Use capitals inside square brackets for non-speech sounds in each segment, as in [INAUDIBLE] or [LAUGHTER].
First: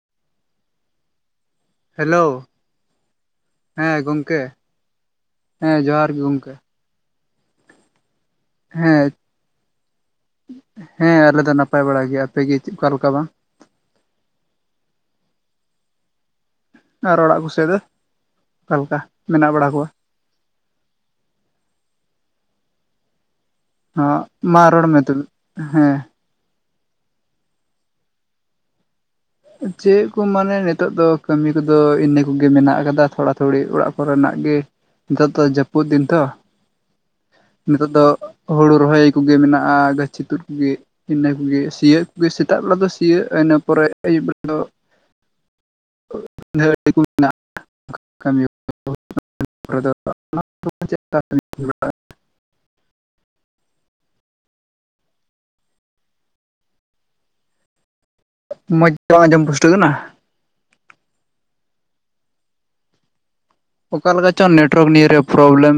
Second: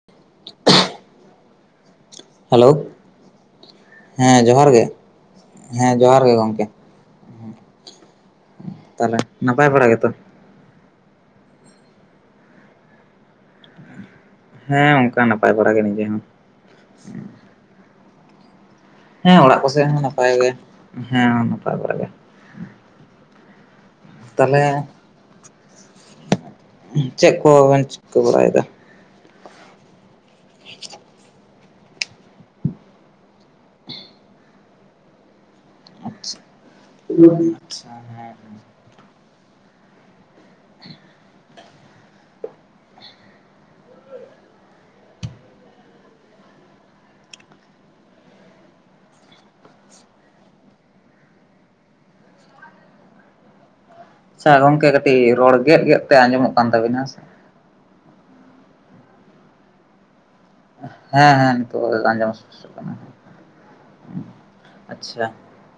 [INAUDIBLE] Hello. Hello ᱦᱮᱸ ᱡᱚᱦᱟᱨ ᱜᱮ, ᱦᱮᱸ ᱡᱚᱦᱟᱨ ᱜᱮ ᱜᱚᱜᱠᱮ᱾ ᱢᱩᱸ, ᱦᱮᱸ ᱛᱟᱦᱞᱮ ᱱᱟᱯᱟᱭ ᱵᱟᱲᱟ ᱜᱮᱛᱚ᱾ ᱦᱮᱸ ᱟᱞᱮ ᱫᱚ ᱱᱟᱯᱟᱭ ᱵᱟᱲᱟ ᱜᱮ᱾ ᱟᱯᱮᱜᱮ ᱪᱮᱫ ᱚᱠᱟᱞᱮᱠᱟ ᱵᱟᱝ? ᱦᱮᱸ ᱚᱱᱠᱟ ᱱᱟᱯᱟᱭ ᱵᱟᱲᱟ ᱜᱮ ᱱᱤᱡᱮ ᱦᱚᱸ᱾ ᱟᱨ ᱚᱲᱟᱜ ᱠᱚᱥᱮᱫ ᱫᱚ ᱚᱠᱟ ᱞᱮᱠᱟ? ᱦᱮᱸ ᱢᱮᱱᱟᱜ ᱚᱲᱟᱜ ᱠᱚ ᱵᱟᱲᱟ ᱠᱚᱣᱟ ᱥᱮᱫ ᱦᱚᱸ ᱱᱟᱯᱟᱭ ᱜᱮ, ᱦᱮᱸ ᱱᱟᱯᱟᱭ ᱵᱟᱲᱟ ᱜᱮ᱾ ᱦᱚᱸ, ᱛᱟᱦᱚᱞᱮ ᱢᱟ ᱨᱚᱲ ᱢᱮ ᱛᱚᱵᱮ ᱦᱮᱸ᱾ ᱪᱮᱫ ᱠᱚᱵᱮᱱ ᱪᱤᱠᱟᱹ ᱵᱟᱲᱟᱭᱫᱟ? ᱪᱮᱫ ᱠᱚ ᱢᱟᱱᱮ ᱱᱤᱛᱳᱜ ᱫᱚ ᱠᱟᱹᱢᱤ ᱠᱚᱫᱚ ᱤᱱᱟᱹ ᱠᱚᱜᱮ ᱢᱮᱱᱟᱜ ᱟᱠᱟᱫᱟ ᱛᱷᱚᱲᱟ ᱛᱷᱩᱲᱤ ᱚᱲᱟᱜ ᱠᱚᱨᱮᱱᱟᱜ ᱜᱮ᱾ ᱱᱤᱛᱚᱜ ᱫᱚ ᱡᱟᱹᱯ [UNINTELLIGIBLE] ᱫᱤᱱ ᱛᱚ ᱱᱤᱛᱚᱜ ᱫᱚ ᱦᱩᱲᱩ ᱨᱚᱦᱚᱭ ᱠᱚᱜᱮ ᱢᱮᱱᱟᱜ-ᱟ, ᱜᱟᱪᱷᱤ ᱛᱩᱫ ᱠᱚᱜᱮ ᱤᱱᱟᱹ ᱠᱚᱜᱮ ᱥᱤᱭᱳᱜ ᱥᱮᱛᱟᱜ ᱵᱮᱲᱟ ᱫᱚ ᱥᱤᱭᱳ ᱤᱱᱟᱹ ᱯᱚᱨᱮ ᱟᱹᱭᱩᱵ ᱵᱮᱲᱟ ᱫᱚ [UNINTELLIGIBLE] [UNINTELLIGIBLE] ᱟᱪᱪᱷᱟ ᱜᱚᱢᱠᱮ ᱠᱟᱹᱴᱤᱡ ᱨᱚᱲ ᱜᱮᱜ ᱜᱮᱜ ᱛᱮ ᱟᱸᱡᱚᱢᱚᱜ ᱠᱟᱱ ᱛᱟᱵᱤᱱᱟ ᱾ ᱢᱚᱡᱽ ᱛᱮ ᱵᱟᱝ ᱟᱸᱡᱚᱢ ᱯᱩᱥᱴᱟᱹ ᱠᱟᱱᱟ᱾ ᱦᱮᱸ ᱦᱮᱸ ᱱᱤᱛᱚ ᱟᱡᱚᱢ ᱯᱩᱥᱴᱟᱹᱣ ᱠᱟᱱᱟ [INAUDIBLE] ᱚᱠᱟ ᱞᱮᱠᱟ ᱪᱚᱝ ᱱᱮᱴᱣᱟᱨᱠ ᱱᱤᱭᱮ ᱨᱮ ᱟᱪᱪᱷᱟ ᱯᱨᱚᱵᱞᱮᱢ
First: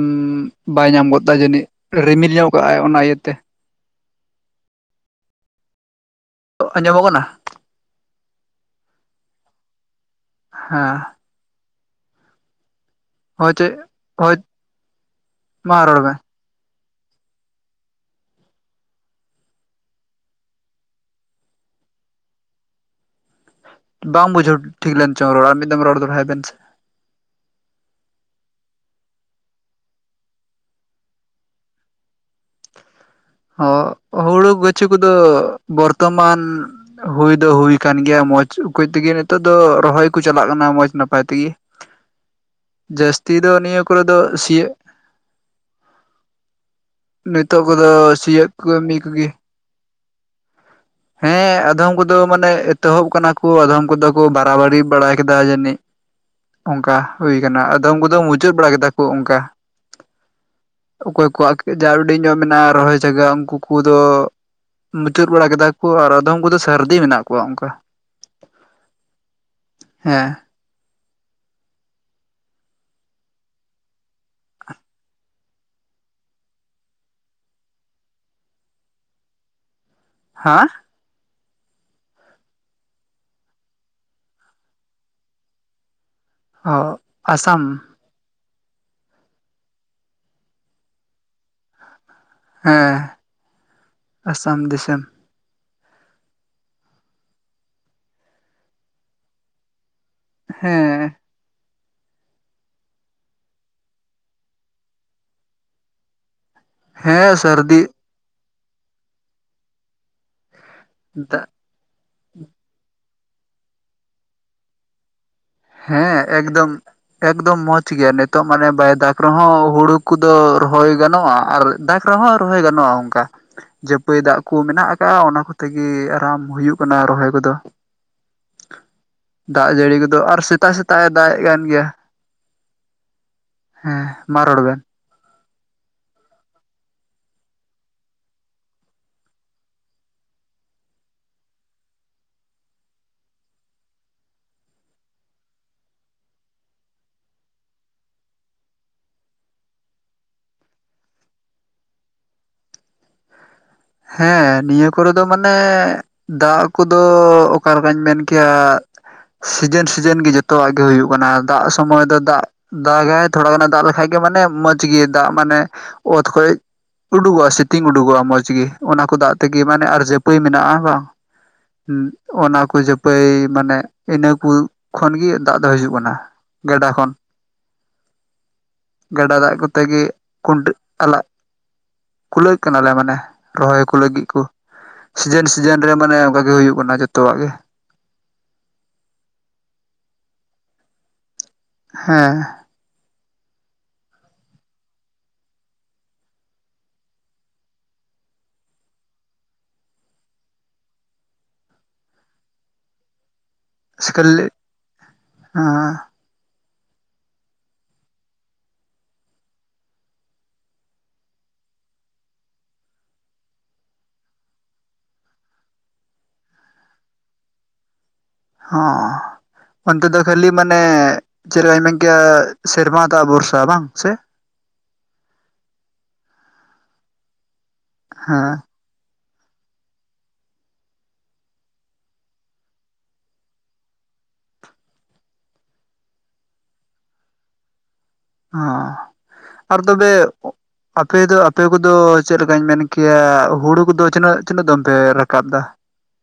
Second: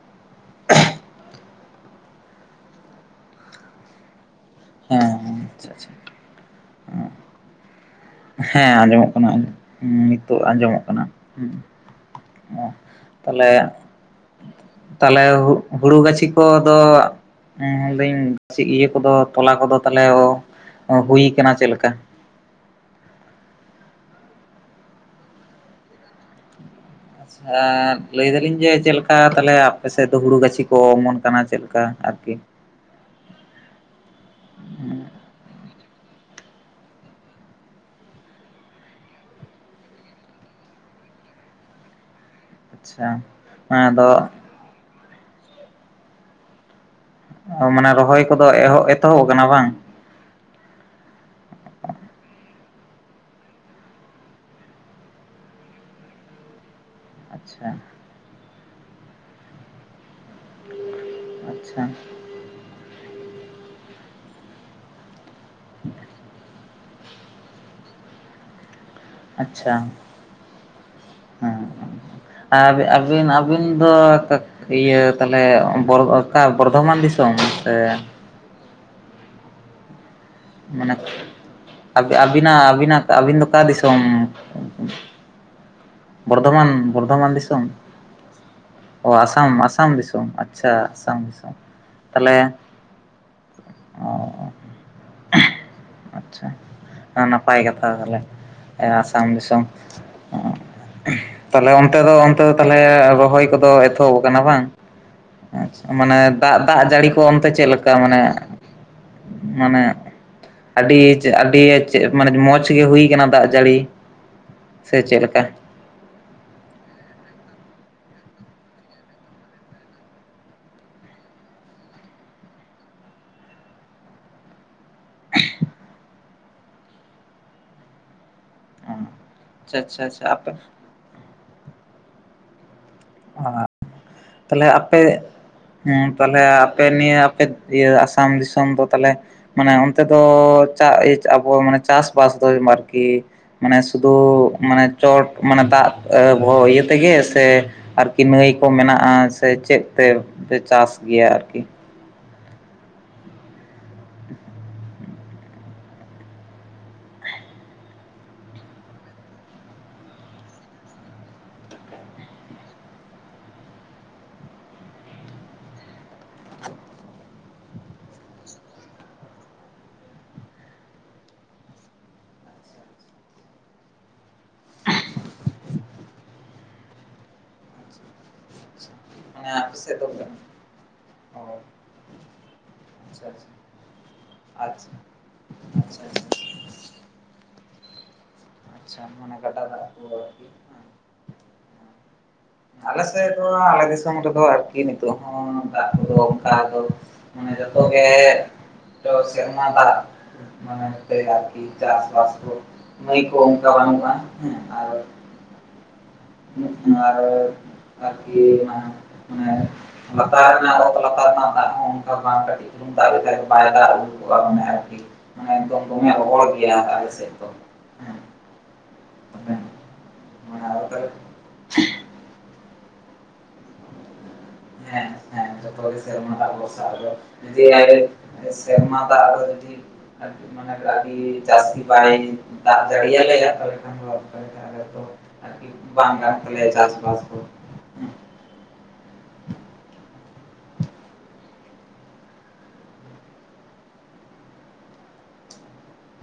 ᱵᱟᱭ ᱧᱟᱢ ᱜᱚᱫᱫᱟ ᱡᱟᱹᱱᱤᱡ ᱨᱤᱢᱤᱞ ᱧᱚᱜ ᱠᱟᱜ-ᱟᱭ ᱚᱱᱟ ᱤᱭᱟᱹᱛᱮ᱾ ᱦᱮᱸ ᱟᱪᱪᱷᱟ ᱟᱪᱪᱷᱟ᱾ ᱟᱸᱡᱚᱢᱚᱜ ᱠᱟᱱᱟ ᱦᱮᱸ ᱟᱸᱡᱚᱢᱚᱜ ᱠᱟᱱᱟ ᱱᱤᱛᱚᱜ ᱟᱸᱡᱚᱢᱚᱜ ᱠᱟᱱᱟ᱾ ᱦᱮᱸ [INAUDIBLE] ᱛᱟᱦᱚᱞᱮ ᱦᱳᱭ ᱪᱮ ᱦᱳᱭ ᱛᱟᱦᱚᱞᱮ ᱢᱟ ᱦᱩᱲᱩ ᱨᱚᱲ ᱢᱮ ᱜᱟᱹᱪᱷᱤ ᱠᱚᱫᱚ [UNINTELLIGIBLE] ᱤᱭᱟᱹ ᱠᱚᱫᱚ ᱛᱚᱞᱟ ᱠᱚᱫᱚ ᱛᱟᱦᱚᱞᱮ ᱦᱩᱭ ᱟᱠᱟᱱᱟ ᱪᱮᱫ ᱞᱮᱠᱟ? ᱵᱟᱝ ᱵᱩᱡᱷᱟᱹᱣ ᱴᱷᱤᱠ ᱞᱮᱱ ᱪᱚᱝ ᱨᱚᱲ ᱟᱨ ᱢᱤᱫ ᱫᱚᱢ ᱨᱚᱲ ᱫᱚᱦᱲᱟᱭ ᱵᱮᱱ ᱥᱮ᱾ ᱟᱪᱪᱷᱟ ᱞᱟᱹᱭ ᱫᱟᱞᱤᱧ ᱡᱮ ᱪᱮᱫ ᱞᱮᱠᱟ ᱛᱟᱦᱚᱞᱮ ᱟᱯᱮ ᱥᱮᱫ ᱫᱚ ᱦᱩᱲᱩ ᱜᱟᱹᱪᱷᱤ ᱠᱚ ᱚᱢᱚᱱ ᱠᱟᱱᱟ ᱪᱮᱫ ᱞᱮᱠᱟ ᱟᱨᱠᱤ? ᱦᱚ ᱦᱩᱲᱩ ᱜᱟᱹᱪᱷᱩ ᱠᱚᱫᱚ ᱵᱚᱨᱛᱚᱢᱟᱱ ᱦᱩᱭ ᱫᱚ ᱦᱩᱭ ᱠᱟᱱ ᱜᱮᱭᱟ ᱢᱚᱸᱡᱽ ᱩᱯᱟᱹᱭ ᱛᱮᱜᱮ ᱱᱤᱛᱚᱜ ᱫᱚ ᱨᱚᱦᱚᱭ ᱠᱚ ᱪᱟᱞᱟᱜ ᱠᱟᱱᱟ ᱢᱚᱸᱡᱽ ᱱᱟᱯᱟᱭ ᱛᱮᱜᱮ᱾ [UNINTELLIGIBLE] ᱟᱪᱪᱷᱟ ᱡᱟᱹᱥᱛᱤ ᱫᱚ ᱱᱤᱭᱟᱹ ᱠᱚᱨᱮ ᱫᱚ ᱟᱫᱚ ᱥᱤᱭᱜ ᱱᱤᱛᱚᱜ ᱠᱚᱫᱚ ᱢᱟᱱᱮ ᱨᱚᱦᱚᱭ ᱠᱚᱫᱚ ᱥᱤᱭᱳᱜ ᱮᱦᱚ ᱠᱟᱹᱢᱤ ᱮᱛᱚᱦᱚᱵ ᱠᱚᱜᱮ ᱟᱠᱟᱱᱟ ᱵᱟᱝ? ᱦᱮᱸ ᱟᱫᱚᱢ ᱠᱚᱫᱚ ᱢᱟᱱᱮ ᱮᱛᱚᱦᱚᱵ ᱠᱟᱱᱟ ᱠᱚ ᱟᱫᱚᱢ ᱠᱚᱫᱚ ᱠᱚ ᱵᱟᱨᱟᱵᱟᱨᱤ ᱵᱟᱲᱟ ᱠᱮᱫᱟ ᱡᱟᱹᱱᱤᱡ ᱾ ᱚᱱᱠᱟ ᱦᱩᱭ ᱠᱟᱱᱟ ᱟᱪᱪᱷᱟ ᱟᱫᱚ ᱩᱱᱠᱩ ᱫᱚ ᱢᱩᱪᱟᱹᱫ ᱵᱟᱲᱟ ᱠᱮᱫᱟ ᱠᱚ ᱚᱱᱠᱟ᱾ ᱚᱠᱚᱭ ᱠᱚᱣᱟᱜ ᱟᱪᱪᱷᱟ ᱡᱟᱣᱰᱤ ᱧᱚᱜ ᱢᱮᱱᱟᱜ-ᱟ ᱨᱚᱦᱚᱭ ᱡᱟᱭᱜᱟ ᱩᱱᱠᱩ ᱠᱚᱫᱚ ᱢᱩᱪᱟᱹᱫ ᱵᱟᱲᱟ ᱩᱱ ᱟᱫᱚᱢ ᱩᱱᱠᱩ ᱠᱚᱫᱚ ᱥᱟᱹᱨᱫᱤ ᱢᱮᱱᱟᱜ ᱠᱚᱣᱟ ᱚᱱᱠᱟ᱾ ᱟᱪᱪᱷᱟ ᱦᱮᱸ ᱟᱨ ᱟᱹᱵᱤᱱ ᱟᱹᱵᱤᱱ ᱫᱚ ᱤᱭᱟᱹ ᱛᱟᱦᱚᱞᱮ ᱚᱠᱟ ᱵᱚᱨᱫᱷᱚᱢᱟᱱ ᱫᱤᱥᱚᱢ ᱥᱮ ᱦᱮᱸ ᱾ ᱢᱟᱱᱮ ᱟᱹᱵᱤᱱᱟᱜ ᱟᱹᱵᱤᱱᱟᱜ ᱟᱹᱵᱤᱱ ᱫᱚ ᱚᱠᱟ ᱫᱤᱥᱚᱢ? ᱵᱚᱨᱫᱷᱚᱢᱟᱱ ᱚ ᱵᱚᱨᱫᱷᱚᱢᱟᱱ ᱫᱤᱥᱚᱢ ᱟᱥᱟᱢ ᱚ ᱟᱥᱟᱢ ᱟᱥᱟᱢ ᱫᱤᱥᱚᱢ ᱟᱪᱪᱷᱟ ᱟᱥᱟᱢ ᱫᱤᱥᱚᱢ, ᱛᱟᱦᱚᱞᱮ ᱦᱮᱸ ᱚ ᱟᱥᱟᱢ ᱫᱤᱥᱚᱢ᱾ [UNINTELLIGIBLE] ᱟᱪᱪᱷᱟ ᱱᱟᱯᱟᱭ ᱠᱟᱛᱷᱟ ᱛᱟᱦᱚᱞᱮ ᱟᱥᱟᱢ ᱫᱤᱥᱚᱢ᱾ ᱦᱮᱸ᱾ ᱛᱟᱦᱚᱞᱮ ᱚᱱᱛᱮ ᱫᱚ ᱚᱱᱛᱮ ᱫᱚ ᱛᱟᱦᱚᱞᱮ ᱨᱚᱦᱚᱭ ᱠᱚᱫᱚ ᱮᱛᱚᱦᱚᱵ ᱟᱠᱟᱱᱟ ᱵᱟᱝ? ᱟᱪᱪᱷᱟ ᱢᱟᱱᱮ ᱫᱟᱜ ᱫᱟᱜ ᱡᱟᱹᱲᱤ ᱠᱚ ᱦᱮᱸ ᱚᱱᱛᱮ ᱥᱟᱹᱨᱫᱤ ᱪᱮᱫᱠᱟ ᱢᱟᱱᱮ ᱢᱟᱱᱮ ᱟᱹᱰᱤ ᱟᱹᱰᱤ ᱢᱟᱱᱮ ᱢᱚᱸᱡᱽ ᱜᱮ ᱦᱩᱭ ᱟᱠᱟᱱᱟ ᱫᱟᱜ ᱡᱟᱹᱲᱤ ᱥᱮ ᱪᱮᱫ ᱞᱮᱠᱟ? ᱦᱮᱸ ᱮᱠᱫᱚᱢ ᱾ ᱮᱠᱫᱚᱢ ᱢᱚᱸᱡᱽ ᱜᱮᱭᱟ ᱱᱤᱛᱚᱜ ᱢᱟᱱᱮ ᱵᱟᱭ ᱫᱟᱜᱽ ᱨᱮᱦᱚᱸ ᱦᱩᱲᱩ ᱠᱚᱫᱚ ᱨᱚᱦᱚᱭ ᱜᱟᱱᱚᱜ-ᱟ, ᱟᱨ ᱫᱟᱠᱽ ᱨᱮᱦᱚᱸᱭ ᱨᱚᱦᱚᱭ ᱜᱟᱱᱚᱜ-ᱟ ᱚᱱᱠᱟ ᱡᱟᱹᱯᱟᱹᱭ ᱫᱟᱜ ᱠᱚ ᱢᱮᱱᱟᱜ ᱚᱱᱟ ᱠᱚᱛᱮ ᱜᱮ ᱟᱨᱟᱢ ᱦᱩᱭᱩᱜ ᱠᱟᱱᱟ ᱨᱚᱦᱚᱭ ᱠᱚᱫᱚ᱾ ᱫᱟᱜ ᱟᱪᱪᱷᱟ ᱡᱟᱹᱲᱤ ᱟᱪᱪᱷᱟ ᱠᱚᱫᱚ ᱟᱪᱪᱷᱟ ᱟᱨ ᱟᱯᱮ ᱥᱮᱛᱟᱜ ᱥᱮᱛᱟᱜᱮ ᱫᱟᱜᱮᱜ ᱠᱟᱱ ᱜᱮᱭᱟ ᱾ ᱛᱟᱦᱚᱞᱮ ᱟᱯᱮ ᱦᱮᱸ ᱛᱟᱦᱞᱮ ᱟᱯᱮ ᱱᱤᱭᱟᱹ ᱟᱯᱮ ᱤᱭᱟᱹ ᱟᱥᱟᱢ ᱫᱤᱥᱚᱢ ᱫᱚ ᱛᱟᱞᱦᱮ ᱢᱟᱱᱮ ᱚᱱᱛᱮ ᱫᱚ ᱪᱟ ᱤ ᱟᱵᱚ ᱢᱟᱱᱮ ᱪᱟᱥᱵᱟᱥ ᱫᱚ ᱟᱨᱠᱤ ᱢᱟᱱᱮ ᱥᱩᱫᱩ ᱢᱟᱱᱮ ᱪᱚᱴ ᱢᱟᱱᱮ ᱫᱟᱜ ᱵᱷᱚ ᱤᱭᱟᱹ ᱛᱮᱜᱮ ᱥᱮ ᱟᱨᱠᱤ ᱱᱟᱹᱭ ᱠᱚ ᱢᱮᱱᱟᱜ-ᱟ ᱥᱮ ᱪᱮᱫ ᱛᱮ ᱯᱮ ᱪᱟᱥ ᱜᱮᱭᱟ ᱟᱨᱠᱤ? ᱦᱮᱸ ᱱᱤᱭᱟᱹ ᱠᱚᱨᱮ ᱫᱚ ᱢᱟᱱᱮ ᱫᱟᱜ ᱠᱚᱫᱚ ᱚᱠᱟᱞᱮ ᱞᱮᱠᱟᱧ ᱢᱮᱱ ᱠᱮᱭᱟ ᱥᱤᱡᱮᱱ ᱥᱤᱡᱮᱱ ᱜᱮ ᱡᱚᱛᱚᱣᱟᱜ ᱜᱮ ᱦᱩᱭᱩᱜ ᱠᱟᱱᱟ ᱫᱟᱜ ᱥᱚᱢᱚᱭ ᱫᱚ ᱫᱟᱜ ᱫᱟᱜᱟᱭ ᱛᱷᱚᱲᱟ ᱜᱟᱱᱮ ᱫᱟᱜ ᱞᱮᱠᱷᱟᱡ ᱜᱮ ᱢᱟᱱᱮ ᱢᱚᱡᱽ ᱜᱮ ᱫᱟᱜ ᱢᱟᱱᱮ ᱚᱛ ᱠᱷᱚᱡ ᱩᱰᱩᱜᱚᱜ-ᱟ ᱥᱤᱛᱤᱝ ᱩᱰᱩᱜᱚᱜ-ᱟ ᱢᱚᱸᱡᱽ ᱜᱮ ᱚᱱᱟ ᱠᱚ ᱫᱟᱜ ᱛᱮᱜᱮ ᱢᱟᱱᱮ ᱟᱨ ᱡᱟᱹᱯᱟᱹᱭ ᱢᱮᱱᱟᱜ-ᱟ ᱵᱟᱝ, ᱦᱩᱸ ᱚᱱᱟᱠᱚ ᱡᱟᱹᱯᱟᱹᱭ ᱢᱟᱱᱮ ᱤᱱᱟᱹᱠᱩ ᱠᱷᱚᱱᱜᱤ ᱫᱟᱜ ᱫᱚ ᱦᱤᱡᱩᱜ ᱠᱟᱱᱟ᱾ ᱜᱟᱰᱟ ᱠᱷᱚᱱ [INAUDIBLE] ᱜᱟᱰᱟ ᱢᱟᱱᱮ ᱫᱟᱜ ᱟᱯᱮ ᱠᱚᱛᱮ ᱥᱮᱫ ᱜᱮ ᱫᱚ ᱚ ᱟᱪᱪᱷᱟ ᱠᱷᱰᱟᱹ ᱟᱞᱟᱜ ᱠᱩᱞᱟᱹᱜ ᱠᱟᱱᱟᱞᱮ ᱢᱟᱱᱮ, ᱨᱚᱦᱚᱭᱠᱩ ᱞᱟᱹᱜᱤᱜ ᱠᱩ ᱟᱪᱪᱷᱟ ᱥᱤᱡᱮᱱ ᱥᱤᱡᱮᱱ ᱨᱮ ᱟᱪᱪᱷᱟ ᱢᱟᱱᱮ ᱟᱪᱪᱷᱟ ᱚᱝᱠᱟᱜ ᱜᱮ ᱦᱩᱭᱩᱜ ᱠᱟᱱᱟ ᱡᱚᱛᱚᱣᱟᱜ ᱜᱮ᱾ ᱟᱪᱪᱷᱟ ᱢᱟᱱᱮ ᱜᱟᱰᱟ ᱫᱟᱜ ᱠᱚ ᱟᱨᱠᱤ ᱦᱮᱸ ᱟᱞᱮ ᱥᱮᱫ ᱫᱚ ᱟᱞᱮ ᱫᱤᱥᱚᱢ ᱨᱮᱫᱚ ᱟᱨᱠᱤ ᱱᱤᱛᱳᱜ ᱦᱚᱸ ᱫᱟᱜ ᱠᱚᱫᱚ ᱚᱱᱠᱟ ᱫᱚ ᱢᱟᱱᱮ ᱡᱚᱛᱚᱜᱮ ᱛᱚ ᱥᱮᱨᱢᱟ ᱫᱟᱜ, ᱢᱟᱱᱮ ᱟᱨᱠᱤ ᱪᱟᱥᱵᱟᱥ ᱠᱚ ᱱᱟᱹᱭ ᱠᱚ ᱚᱝᱠᱟ ᱵᱟᱹᱱᱩᱜ-ᱟ ᱦᱮᱸ ᱟᱨ ᱦᱟᱸ ᱟᱨ ᱟᱨᱠᱤ ᱚᱱᱟ ᱢᱟᱱᱮ ᱞᱟᱛᱟᱨ ᱨᱮᱱᱟᱜ ᱚᱛ ᱞᱟᱛᱟᱨ ᱨᱮᱱᱟᱜ ᱫᱟᱜ ᱦᱚᱸ ᱚᱝᱠᱟ ᱵᱟᱝ ᱠᱟᱹᱴᱤᱜ ᱞᱩᱝ ᱫᱟᱜ ᱞᱮᱠᱟᱡ ᱵᱟᱭ ᱫᱟᱜ ᱟᱹᱜᱩ ᱠᱚᱜ-ᱟ ᱢᱟᱱᱮ ᱟᱨᱠᱤ ᱢᱟᱱᱮ ᱮᱠᱫᱚᱢ ᱫᱚᱢᱮ ᱨᱚᱦᱚᱲ ᱜᱮᱭᱟ ᱟᱞᱮ ᱥᱮᱫ ᱫᱚ᱾ ᱦᱮᱸ ᱦᱚᱸ ᱚᱱᱛᱮ ᱫᱚ ᱠᱷᱟᱹᱞᱤ ᱢᱟᱱᱮ ᱟᱨ ᱛᱟᱦᱞᱮ ᱪᱮᱫ ᱞᱮᱠᱟᱧ ᱢᱮᱱ ᱠᱮᱭᱟ ᱥᱮᱨᱢᱟ ᱫᱟᱜ ᱵᱷᱚᱨᱥᱟ ᱵᱟᱝ ᱥᱮ ᱦᱮᱸᱦᱮᱸ ᱡᱚᱛᱚ ᱜᱮ ᱥᱮᱨᱢᱟ ᱫᱟᱜ ᱵᱷᱚᱨᱥᱟ ᱟᱫᱚ ᱡᱮ ᱟᱰᱤ ᱦᱮᱸ ᱥᱮᱨᱢᱟ ᱫᱟᱜ ᱟᱰᱤ ᱢᱟᱱᱮ ᱪᱟᱹᱥᱤ ᱵᱟᱭ ᱫᱟᱜ ᱡᱟᱹᱲᱤᱭᱟᱞᱮᱭᱟ ᱛᱟᱦᱞᱮ ᱠᱷᱟᱱ ᱫᱚ ᱟᱨᱠᱤ ᱵᱟᱝ ᱜᱟᱱᱚᱜ ᱛᱟᱞᱮᱭᱟ ᱪᱟᱥ ᱵᱟᱥ ᱠᱚ᱾ ᱦᱚᱸ ᱟᱨ ᱛᱚᱵᱮ ᱟᱯᱮ ᱫᱚ ᱟᱯᱮ ᱠᱚᱫᱚ ᱪᱮᱫ ᱞᱮᱠᱟᱧ ᱢᱮᱱ ᱠᱮᱭᱟ ᱦᱩᱲᱩ ᱠᱚᱫᱚ ᱛᱤᱱᱟᱹᱜ ᱛᱤᱱᱟᱹᱜ ᱫᱚᱢ ᱯᱮ ᱨᱟᱠᱟᱵ ᱫᱟ? [INAUDIBLE]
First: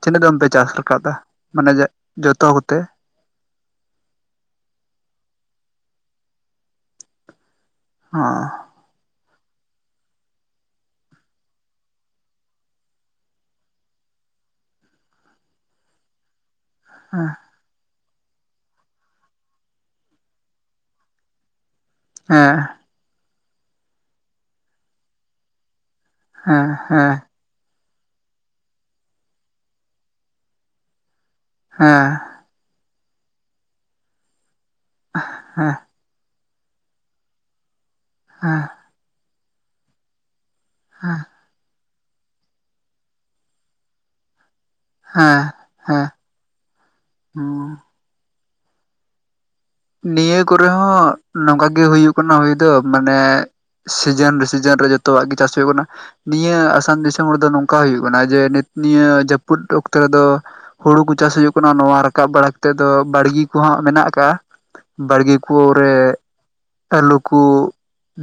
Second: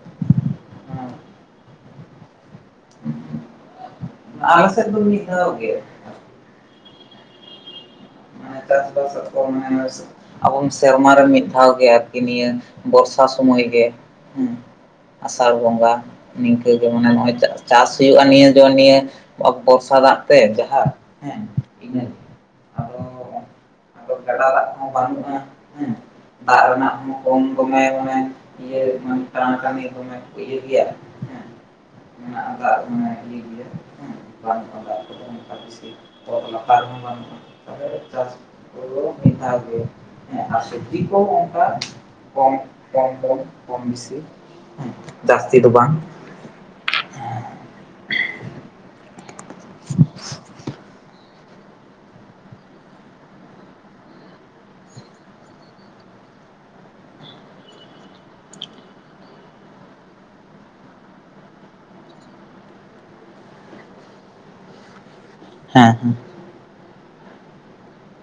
ᱛᱤᱱᱟᱹᱜ ᱫᱚᱢ ᱯᱮ ᱪᱟᱥ ᱨᱟᱠᱟᱵᱫᱟ ᱢᱟᱱᱮ ᱡᱚᱛᱚ ᱠᱚᱛᱮ ᱟᱞᱮ ᱥᱮᱫ ᱫᱚ ᱢᱤᱫ ᱫᱷᱟᱣ ᱜᱮ᱾ ᱦᱚ [UNINTELLIGIBLE] ᱟᱵᱚᱢ ᱥᱮᱨᱢᱟᱨᱮ ᱢᱤᱫ ᱫᱷᱟᱣ ᱜᱮ ᱟᱨᱠᱤ ᱱᱤᱭᱟᱹ ᱵᱚᱨᱥᱟ ᱥᱳᱢᱚᱭ ᱜᱮ ᱦᱩᱸ ᱟᱥᱟᱲ ᱵᱚᱸᱜᱟ ᱱᱤᱝᱠᱟᱹ ᱜᱮ ᱢᱟᱱᱮ ᱦᱮᱸ ᱱᱚᱜ-ᱚᱭ ᱪᱟᱥ ᱪᱟᱥ ᱦᱩᱭᱩᱜ-ᱟ ᱱᱤᱭᱟᱹ ᱡᱚᱱ ᱱᱤᱭᱟᱹ ᱵᱚᱨᱥᱟ ᱫᱟᱜ ᱛᱮ ᱡᱟᱦᱟᱸ ᱦᱮᱸ, ᱤᱱᱟᱹ ᱦᱮᱸ ᱟᱫᱚ ᱟᱫᱚ ᱜᱟᱰᱟ ᱫᱟᱜ ᱠᱚᱦᱚᱸ ᱵᱟᱹᱱᱩᱜ-ᱟ ᱦᱮᱸ ᱫᱟᱜ ᱦᱮᱸ ᱨᱮᱱᱟᱜ ᱦᱮᱸ ᱦᱚᱸ ᱠᱚᱢ ᱫᱚᱢᱮ ᱢᱟᱱᱮ ᱤᱭᱟᱹᱨᱟᱱ ᱠᱟᱹᱢᱤ ᱠᱚᱢᱮ ᱤᱭᱟᱹ ᱜᱮᱭᱟ ᱦᱮᱸ ᱦᱮᱸ ᱱᱟᱜ ᱫᱟᱜ ᱤᱭᱟᱹ ᱜᱮᱭᱟ ᱦᱚ ᱵᱟᱝ ᱫᱟᱜ ᱠᱚᱫᱚ ᱚᱱᱠᱟ ᱦᱮᱸ ᱵᱤᱥᱤ ᱚᱛ ᱞᱟᱛᱟᱨ ᱦᱚ ᱵᱟᱱᱩᱜ-ᱟ ᱛᱚᱵᱮ ᱫᱚ ᱪᱟᱥ ᱦᱮᱸ ᱦᱮᱸ [UNINTELLIGIBLE] ᱠᱚᱢ, ᱠᱚᱢ ᱠᱚᱢ, ᱠᱚᱢ ᱵᱤᱥᱤ᱾ ᱦᱮᱸ ᱦᱮᱸ, ᱦᱩᱸ᱾ ᱱᱤᱭᱟᱹ ᱠᱚᱨᱮ ᱦᱚᱸ ᱱᱚᱝᱠᱟ ᱜᱮ ᱦᱩᱭᱩᱜ ᱠᱟᱱᱟ ᱦᱩᱭ ᱫᱚ ᱢᱟᱱᱮ ᱥᱤᱡᱮᱱ ᱨᱮ ᱥᱤᱡᱮᱱ ᱨᱮ ᱡᱚᱛᱚᱣᱟᱜ ᱜᱮ ᱪᱟᱥ ᱦᱩᱭᱩᱜ ᱠᱟᱱᱟᱺ ᱱᱤᱭᱟᱹ ᱟᱥᱟᱢ ᱫᱤᱥᱚᱢ ᱨᱮᱫᱚ ᱱᱚᱝᱠᱟ ᱦᱩᱭᱩᱜ ᱠᱟᱱᱟ ᱡᱮ ᱱᱤᱛ ᱱᱤᱭᱟᱹ ᱡᱟᱹᱯᱩᱫ ᱚᱠᱛᱮ ᱫᱚ ᱦᱩᱲᱩ ᱠᱚ ᱪᱟᱥ ᱦᱩᱭᱩᱜ ᱠᱟᱱᱟ, ᱱᱚᱣᱟ ᱨᱟᱠᱟᱵ ᱵᱟᱲᱟ ᱠᱟᱛᱮᱫ ᱫᱚ ᱵᱟᱲᱜᱮ ᱠᱚᱦᱚᱸ ᱢᱮᱱᱟᱜ ᱟᱠᱟᱜ-ᱟ᱾ ᱵᱟᱲᱜᱮ ᱦᱮᱸ ᱠᱚᱨᱮ ᱟᱹᱞᱩ ᱠᱩ